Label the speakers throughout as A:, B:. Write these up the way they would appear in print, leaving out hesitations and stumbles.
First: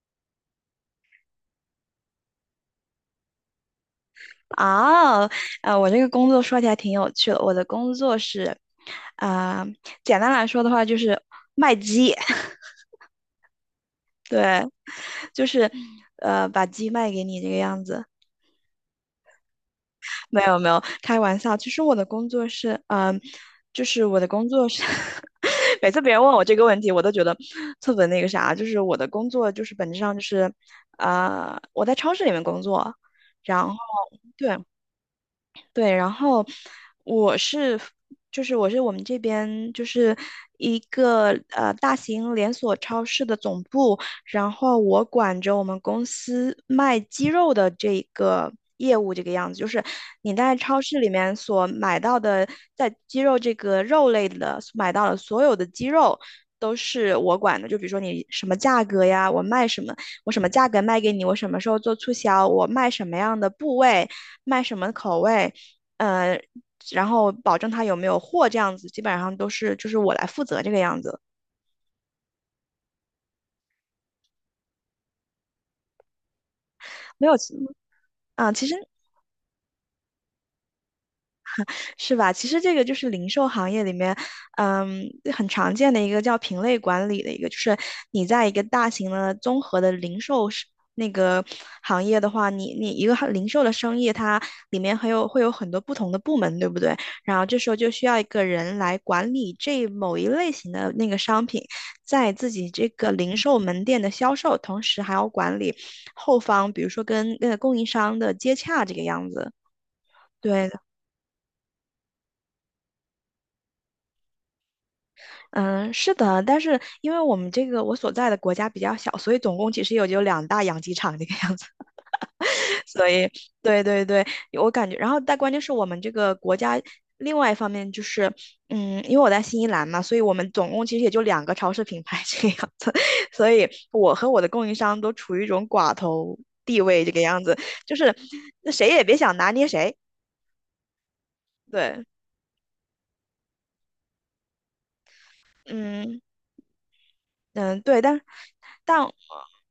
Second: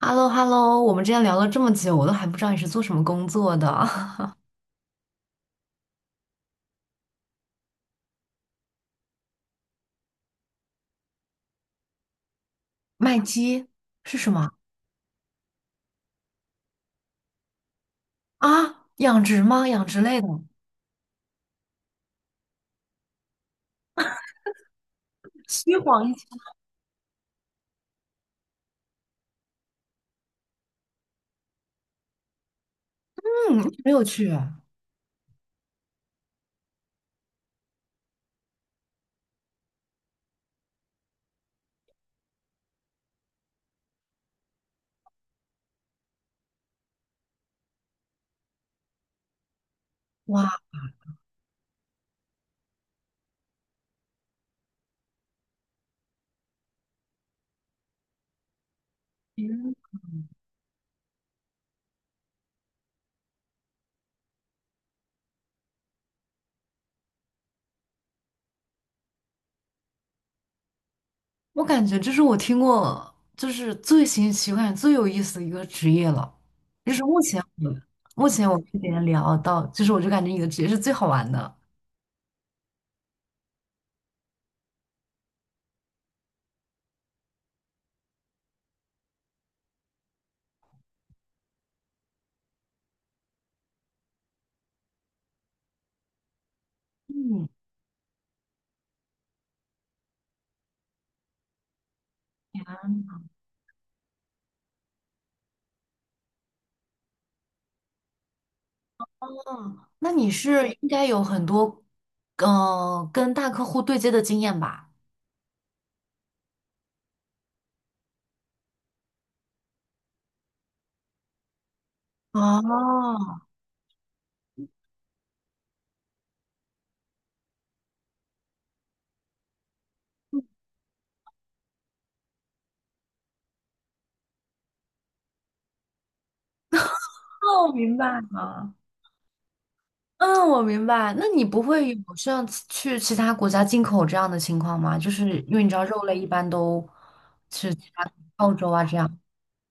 A: H e l l o h e l l o 我们之前聊了这么久，我都还不知道你是做什么工作的。
B: 啊，我这个工作说起来挺有趣的。我的工作是，啊、简单来说的话就是卖鸡，
A: 卖鸡是什么
B: 对，就是把鸡卖给你这个样子。
A: 啊？养殖吗？养殖类的？
B: 没有没有，开玩笑。其实我的工作是，就是我的工作是，
A: 虚
B: 每次
A: 黄？
B: 别
A: 一
B: 人
A: 下
B: 问我这个问题，我都觉得特别那个啥。就是我的工作就是本质上就是，我在超市里面工作，
A: 嗯，
B: 然后
A: 没有去。
B: 对。对，然后我是，我是我们这边就是一个大型连锁超市的总部，然后我管着我们公司卖鸡肉的这个业务，这个样子，就是你在
A: 哇，
B: 超市里面所买到的，在鸡肉这个肉类的买到的所有的鸡肉。都是我管的，就比如说你什么价格呀，我卖
A: 嗯，
B: 什么，我什么价格卖给你，我什么时候做促销，我卖什么样的部位，卖什么口味，呃，然后保证他有没有货这样子，基本上都是就是我来负责这个样子，
A: 我感觉这是我听过就是最新奇、我感觉最有意思的一个职业了。就是目
B: 没有
A: 前
B: 其，
A: 我目前
B: 啊、
A: 我
B: 其实
A: 跟别人聊到，就是我就感觉你的职业是最好玩的。
B: 是吧？其实这个就是零售行业里面，嗯，很常见的一个叫品类管理的一个，就是你在一个大型的综合的零售是那个行业的话，你一个零售的生意，它里面会有很多不同的部门，对不对？然后
A: 嗯，
B: 这时候就需要一个人来管理这某一类型的那个商品，在自己这个零售门店的销售，同时还要管理后方，比如说跟那供应商的接洽这个样子。
A: 嗯，那你是
B: 对，
A: 应该有很多跟大客户对接的经验吧？
B: 嗯，是的，但是因为我们这个我所在的国家比较小，所以总共其实也就两大养鸡场这个样子，所以
A: 哦，
B: 对对对，我感觉，然后但关键是我们这个国家另外一方面就是，因为我在新西兰嘛，所以我们总共其实也就两个超市品牌这个样子，所以我和我的供应商都处于一种寡头地位这个样子，
A: 哦，
B: 就
A: 明白
B: 是那
A: 了。
B: 谁也别想拿捏谁，
A: 嗯，我明白。那你不会
B: 对，
A: 有像去其他国家进口这样的情况吗？就是因为你知道肉类
B: 嗯。
A: 一般都去
B: 嗯，
A: 其
B: 对，
A: 他
B: 但
A: 澳洲啊这
B: 但
A: 样。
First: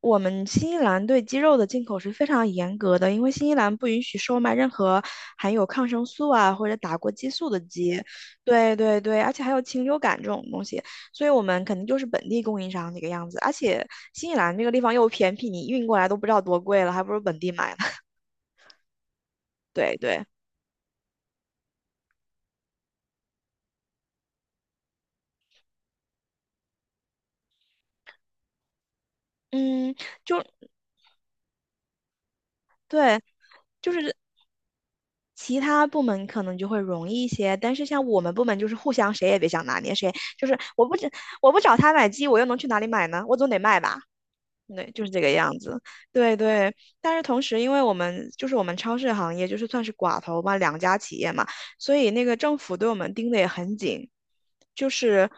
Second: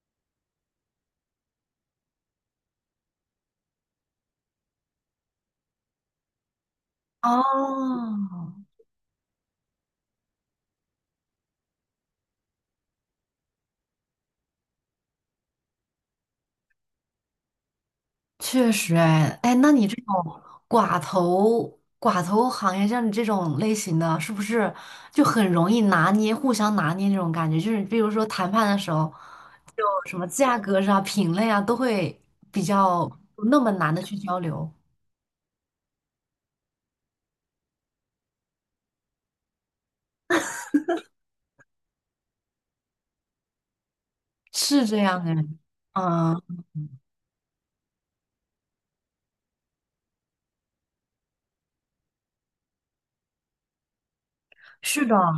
B: 我们新西兰对鸡肉的进口是非常严格的，因为新西兰不允许售卖任何含有抗生素啊或者打过激素的鸡。
A: 哦，
B: 对对对，而且还有禽流感这种东西，所以我们肯定就是本地供应商这个样子。而且新西兰这个地方又偏僻，你运过来都不知道多贵了，还不如本地买呢。
A: 确实哎，哎，那你这
B: 对对，
A: 种寡头行业，像你这种类型的，是不是就很容易拿捏，互相拿捏那种感觉？就是比如说谈判的时候，就
B: 嗯，
A: 什么
B: 就
A: 价格上、品类啊，都会比较
B: 对，
A: 不那么
B: 就
A: 难的
B: 是。
A: 去交流。
B: 其他部门可能就会容易一些，但是像我们部门就是互相谁也别想拿捏谁，就是我不找他买鸡，我又能去哪里买呢？我总得卖吧。
A: 是
B: 对，
A: 这
B: 就是这
A: 样
B: 个
A: 哎，
B: 样子。对
A: 嗯，
B: 对，但是同时，因为就是我们超市行业就是算是寡头嘛，两家企业嘛，所以那个政府对我们盯得也很紧。就
A: 是的，
B: 是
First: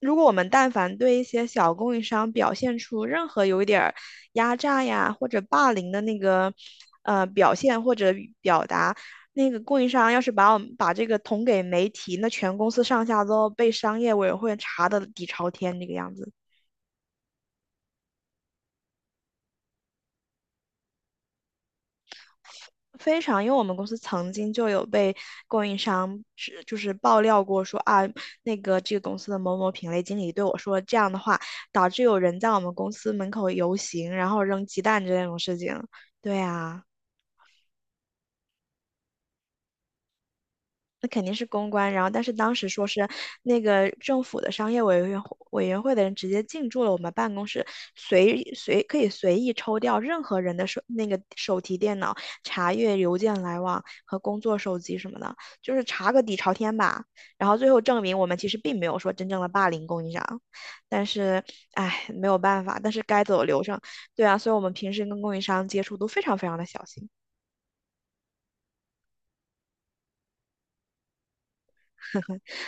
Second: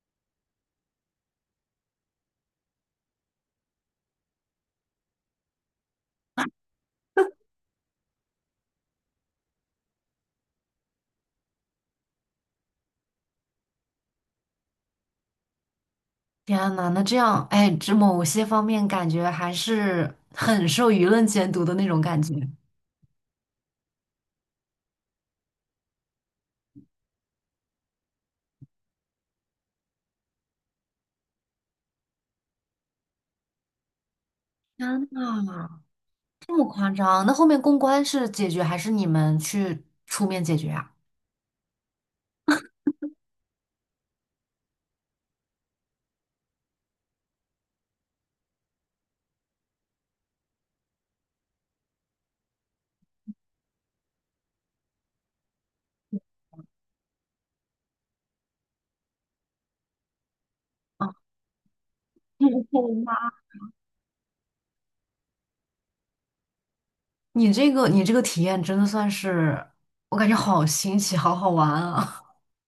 B: 如果我们但凡对一些小供应商表现出任何有一点儿压榨呀或者霸凌的那个表现或者表达，那个供应商要是把我们把这个捅给媒体，那全公司上下都要被商业委员会查的底朝天这个样子。
A: 天呐，那这样，哎，这某些方面感觉还是很受舆论监督的那种感觉。
B: 非常，因为我们公司曾经就有被供应商就是爆料过说啊，这个公司的某某品类经理对我说这样的话，导致有人在我们公司门口游行，然后扔鸡蛋
A: 天
B: 这种事
A: 呐，
B: 情。对
A: 这么
B: 啊。
A: 夸张？那后面公关是解决还是你们去出面解决啊？
B: 那肯定是公关。然后，但是当时说是那个政府的商业委员会的人直接进驻了我们办公室，可以随意抽调任何人的手那个手提电脑，查阅邮件来往和工作手机什么的，就是查个底朝天吧。然后最后证明我们其实并没有说真正的霸凌供应商，但
A: 啊，
B: 是唉没有办法，但是
A: 天
B: 该走流程。对啊，所以我们平时跟供应商接触都非常非常的小心。
A: 你这个体验真的算是，我感觉好新奇，好好玩啊！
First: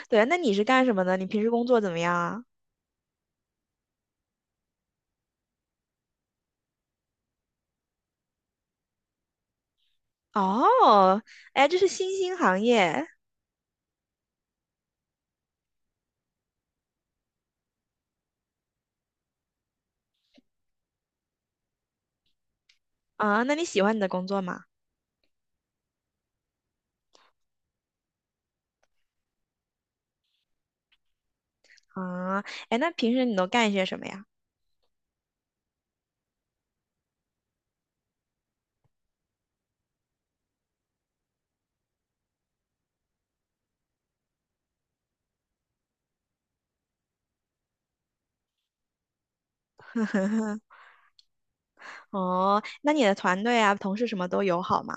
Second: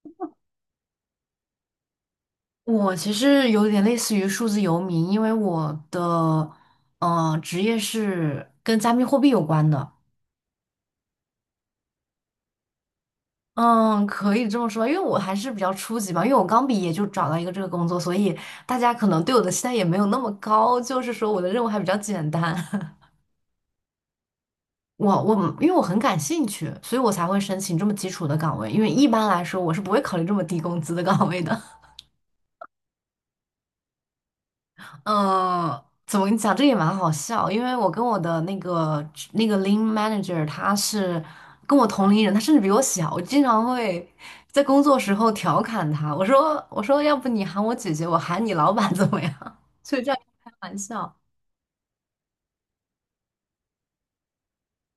B: 对啊，那你是干什么的？你平时工作怎么样啊？
A: 我其实有点类似于数字游民，因为我的职业是跟加密货币有关的。
B: 哦，哎，这是新兴行业
A: 嗯，可以这么说，因为我还是比较初级嘛，因为我刚毕业就找到一个这个工作，所以大家可能对我的期待也没有那么高，就是说我的任务还比较简单。
B: 啊，那你喜欢你的工作吗？
A: 我因为我很感兴趣，所以我才会申请这么基础的岗位，因为一般来说我是不会考虑这么低工资的岗位的。
B: 啊，哎，那平时你都干些什么呀？
A: 嗯，怎么跟你讲？这个也蛮好笑，因为我跟我的那个lean manager，他是跟我同龄人，他甚至比我小。我经常会在工作时候调侃他，我说，要不你喊我姐姐，我喊你老板怎么样？所以这样开玩笑。
B: 哦，那你的团队啊，同事什么都友好吗？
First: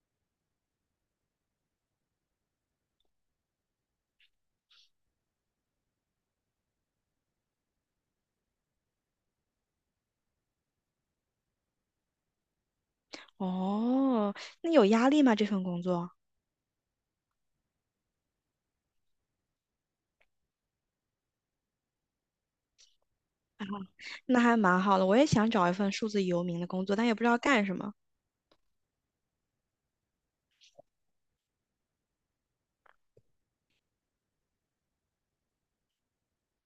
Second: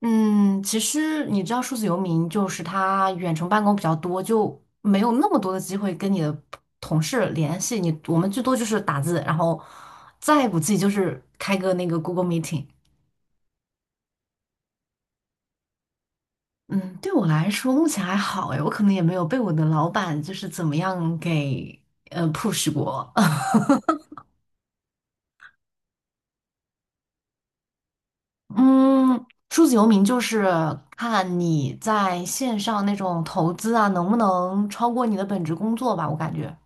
A: 嗯，其实你知道，数字游民就是他远程办公比较多，就没有那么多的机会跟你的同事联系。我们最多就是打字，然后再不济就是开个那个 Google Meeting。
B: 哦，那有压力吗？这份工作？
A: 嗯，对我来说目前还好诶，我可能也没有被我的老板就是怎么样给push 过。
B: 那还蛮好的，我也想找一份数字游民的工作，但也不知道干什么。
A: 嗯，数字游民就是看你在线上那种投资啊，能不能超过你的本职工作吧，我感觉。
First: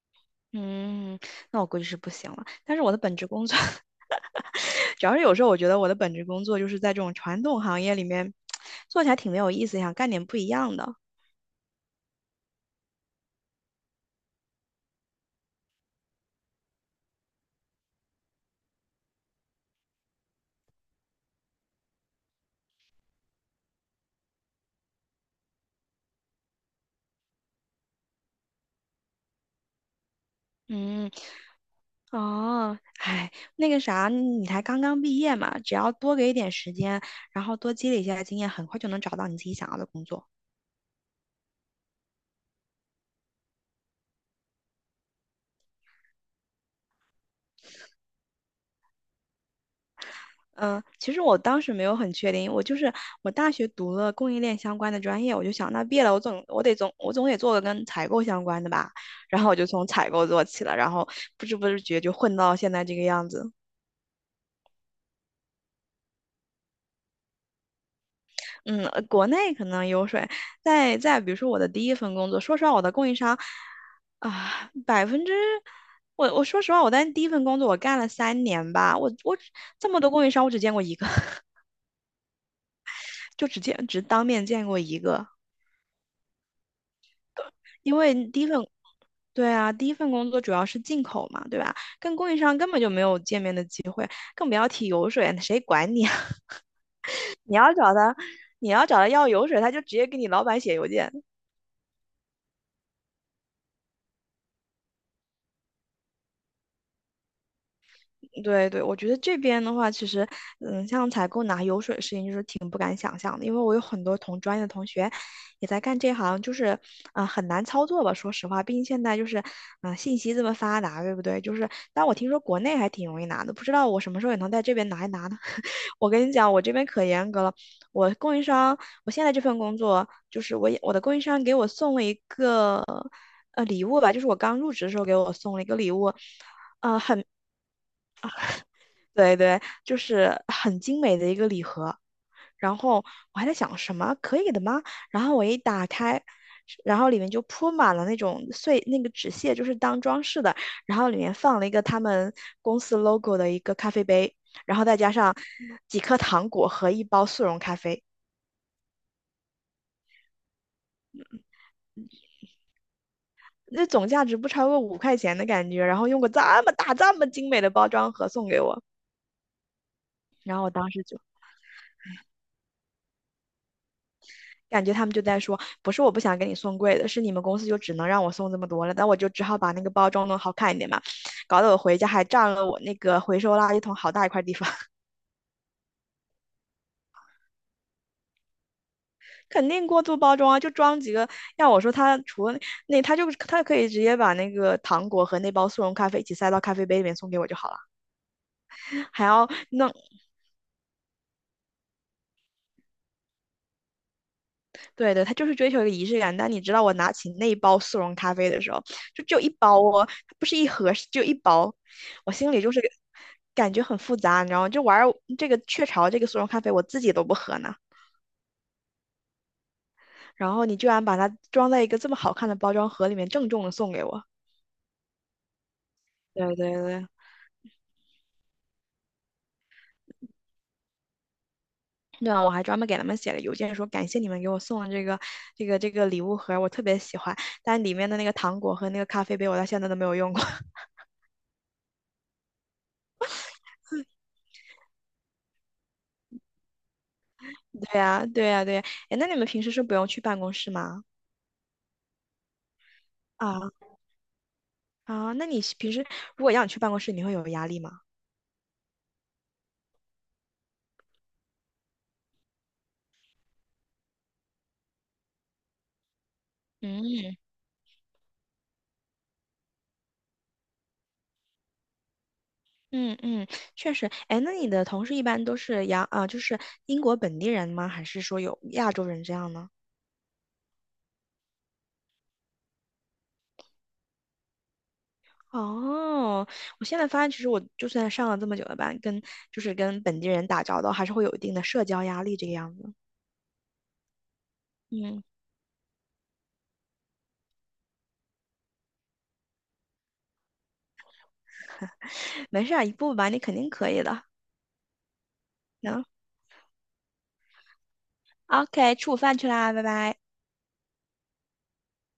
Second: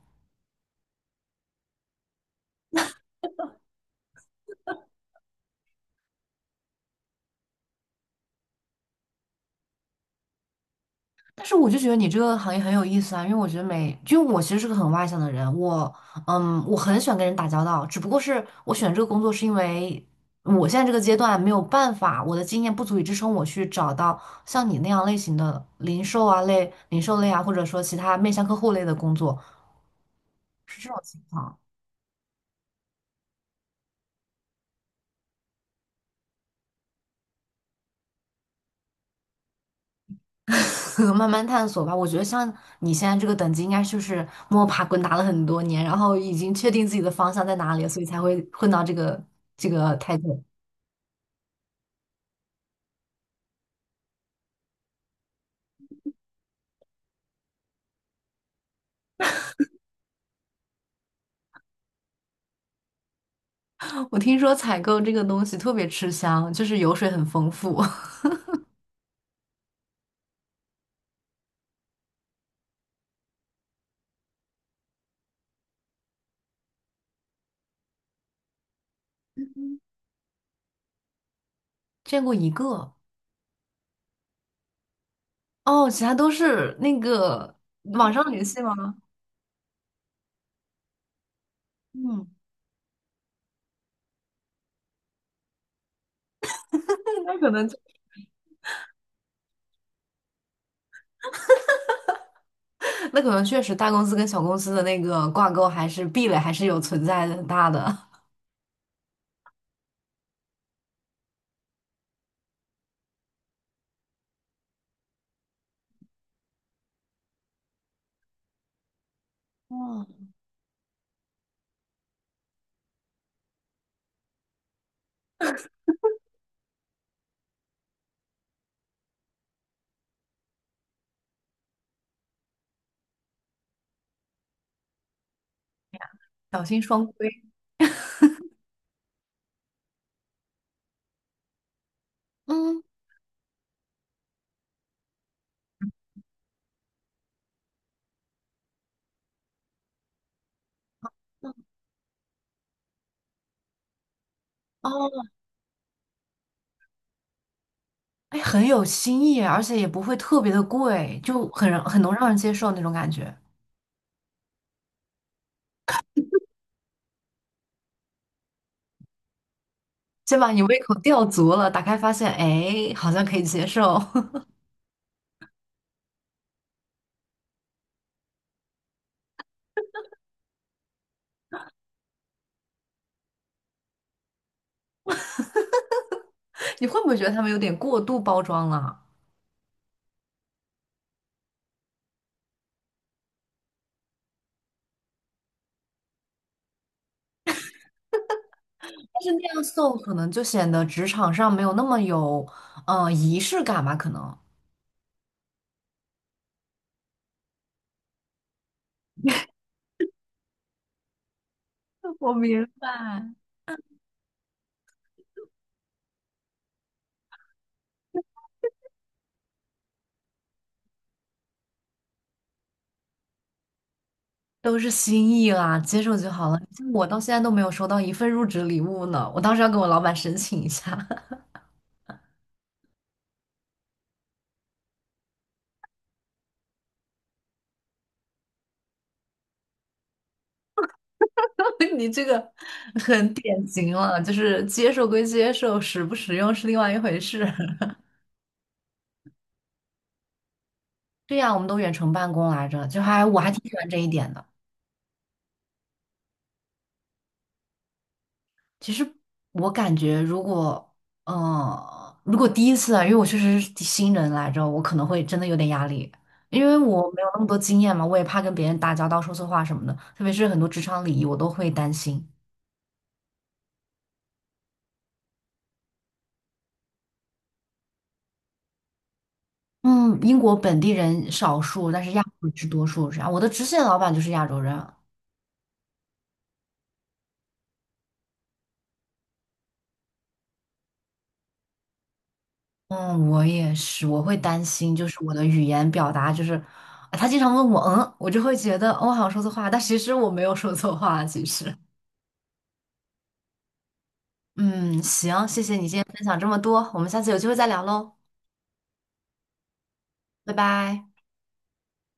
B: 嗯，那我估计是不行了。但是我的本职工作 主要是有时候我觉得我的本职工作就是在这种传统行业里面 做起来挺没有意思，想干点不一样的。
A: 但是我就觉得你这个行业很有意思啊，因为我觉得就我其实是个很外向的人，我很喜欢跟人打交道，只不过是我选这个工作是因为我现在这个阶段没有办法，我的经验不足以支撑我去找到像你那样类型的零售类啊，或者说其他面向客户类的工作，是这种
B: 嗯，
A: 情况，
B: 哦，哎，那个啥，你才刚刚毕业嘛，只要多给一点时间，然后多积累一下经验，很快就能找到你自己想要的工作。
A: 慢慢探索吧。我觉得像你现在这个等级，应该就是摸爬滚打了很多年，然后已经确定自己的方向在哪里了，所以才会混到这个态度。
B: 嗯，其实我当时没有很确定，就是我大学读了供应链相关的专业，我就想那毕业了，我总得做个跟采购相关的吧，然后我就从采购做起了，然后不知不觉就混到现在这个样子。
A: 我听说采购这个东西特别吃香，就是油水很丰富。
B: 嗯，国内可能有水，在比如说我的第一份工作，说实话，我的供应商啊，百分之我说实话，我在第一份工作我干了3年吧，我只这么多供应商，我只见过一个，
A: 见过一个
B: 就只当面见过一个，
A: 哦，其他都是那个
B: 因
A: 网上
B: 为第
A: 联
B: 一份
A: 系吗？
B: 对啊，第一份工作主要是进口嘛，对吧？跟
A: 嗯，
B: 供应商根本就没有见面的机会，更不要提油水，谁管你啊？
A: 那那可
B: 你
A: 能
B: 要
A: 就
B: 找他，你要找他要油水，他就直接给你老板写邮件。
A: 那可能确实大公司跟小公司的那个挂钩还是壁垒还是有存在的很大的。
B: 对对，我觉得这边的话，其实，像采购拿油水的事情，就是挺不敢想象的，因为我有很多同专业的同学也在干这行，就是，很难操作吧？说实话，毕竟现在就是，
A: 哦，
B: 信息这么发达，对不对？就是，但我听说国内还挺容易拿的，不知道我什么时候也能在这边拿一拿呢？我跟你讲，我这边可严格了，我供应商，我现在这份工作，就是我的供应商给我送了一个。礼物吧，就是我刚入职的时候给我送了一个礼物，
A: 小心双规。
B: 对对，就是很精美的一个礼盒。然
A: 嗯，
B: 后我还在想什么可以的吗？然后我一打开，然后里面就铺满了那种碎那个纸屑，就是当装饰的。然后里面放了一个他们公司 logo 的一个咖啡杯，然后再
A: 哦，
B: 加上几颗糖果和一包速溶咖啡，
A: 哎，很有新意，而且也不会特别的贵，就很让很能让人接受那种感觉。
B: 那总价值不超过5块钱的感觉。然后用个这么大、这么精美的包装盒送给我，
A: 先把
B: 然
A: 你
B: 后我
A: 胃
B: 当
A: 口
B: 时就。
A: 吊足了，打开发现，哎，好像可以接受。
B: 感觉他们就在说，不是我不想给你送贵的，是你们公司就只能让我送这么多了，那我就只好把那个包装弄好看一点嘛，搞得我回家还占了我那个回收垃圾桶好大一块地方，
A: 你会不会觉得他们有点过度包装了？
B: 肯定过度包装啊，就装几个。要我说，他除了那，他就他可以直接把那个糖果和那包速溶咖啡一起塞到咖啡杯里面送给我就好了，
A: 但
B: 还
A: 是
B: 要
A: 那样
B: 弄
A: 送可能就显得职场上没有那么有，仪式感吧？可能
B: 对对，他就是追求一个仪式感。但你知道，我拿起那一包速溶咖啡的时候，就只有一包哦，它不是一盒，是只有一包，
A: 我
B: 我心里
A: 明
B: 就是
A: 白。
B: 感觉很复杂，你知道吗？就玩儿这个雀巢这个速溶咖啡，我自己都不喝呢。然后你居然把它装在一个这么好看的包装盒里面，郑重的送给我。
A: 都是心意啦，接受就好
B: 对
A: 了。
B: 对
A: 像我
B: 对。
A: 到现在都没有收到一份入职礼物呢，我当时要跟我老板申请一下。
B: 对啊，我还专门给他们写了邮件，说感谢你们给我送的这个礼物盒，我特别喜欢。但里面的那个糖果和那个咖啡杯，我到现在都没有用过。
A: 你这个很典型了，就是接受归接受，实不实用是另外一回事。
B: 对呀，对呀，对呀。哎，那你们平时是不用去办公室吗？
A: 对呀，我们都远程办公来着，就还我还挺
B: 啊
A: 喜欢这一点的。
B: 啊，那你平时如果要你去办公室，你会有压力吗？
A: 其实我感觉，如果第一次啊，因为我确实是新人来着，我可能会真的有点压力，因为我没有
B: 嗯
A: 那么多经验嘛，我也怕跟别人打交道说错话什么的，特别是很多职场礼仪，我都会担心。
B: 嗯嗯，确实。哎，那你的同事一般都是就是英国本地人吗？还是说有亚洲人这样呢？
A: 嗯，英国本地人少数，但是亚洲人是多数，这样。我的直线老板就是亚洲人。
B: 哦，我现在发现，其实我就算上了这么久的班，就是跟本地人打交道，还是会有一定的社交压力这个样子。
A: 嗯，我也是，我会担心，就是
B: 嗯，
A: 我的语言表达，就是啊他经常问我，嗯，我就会觉得，哦我好像说错话，但其实我没有说错话，其实。
B: 没事儿，一步步吧，你肯定可以的。
A: 嗯，行，谢谢你今天
B: 行
A: 分享这么多，我们下次有机会再聊喽，
B: ，OK,吃午饭去啦，拜拜。
A: 拜拜。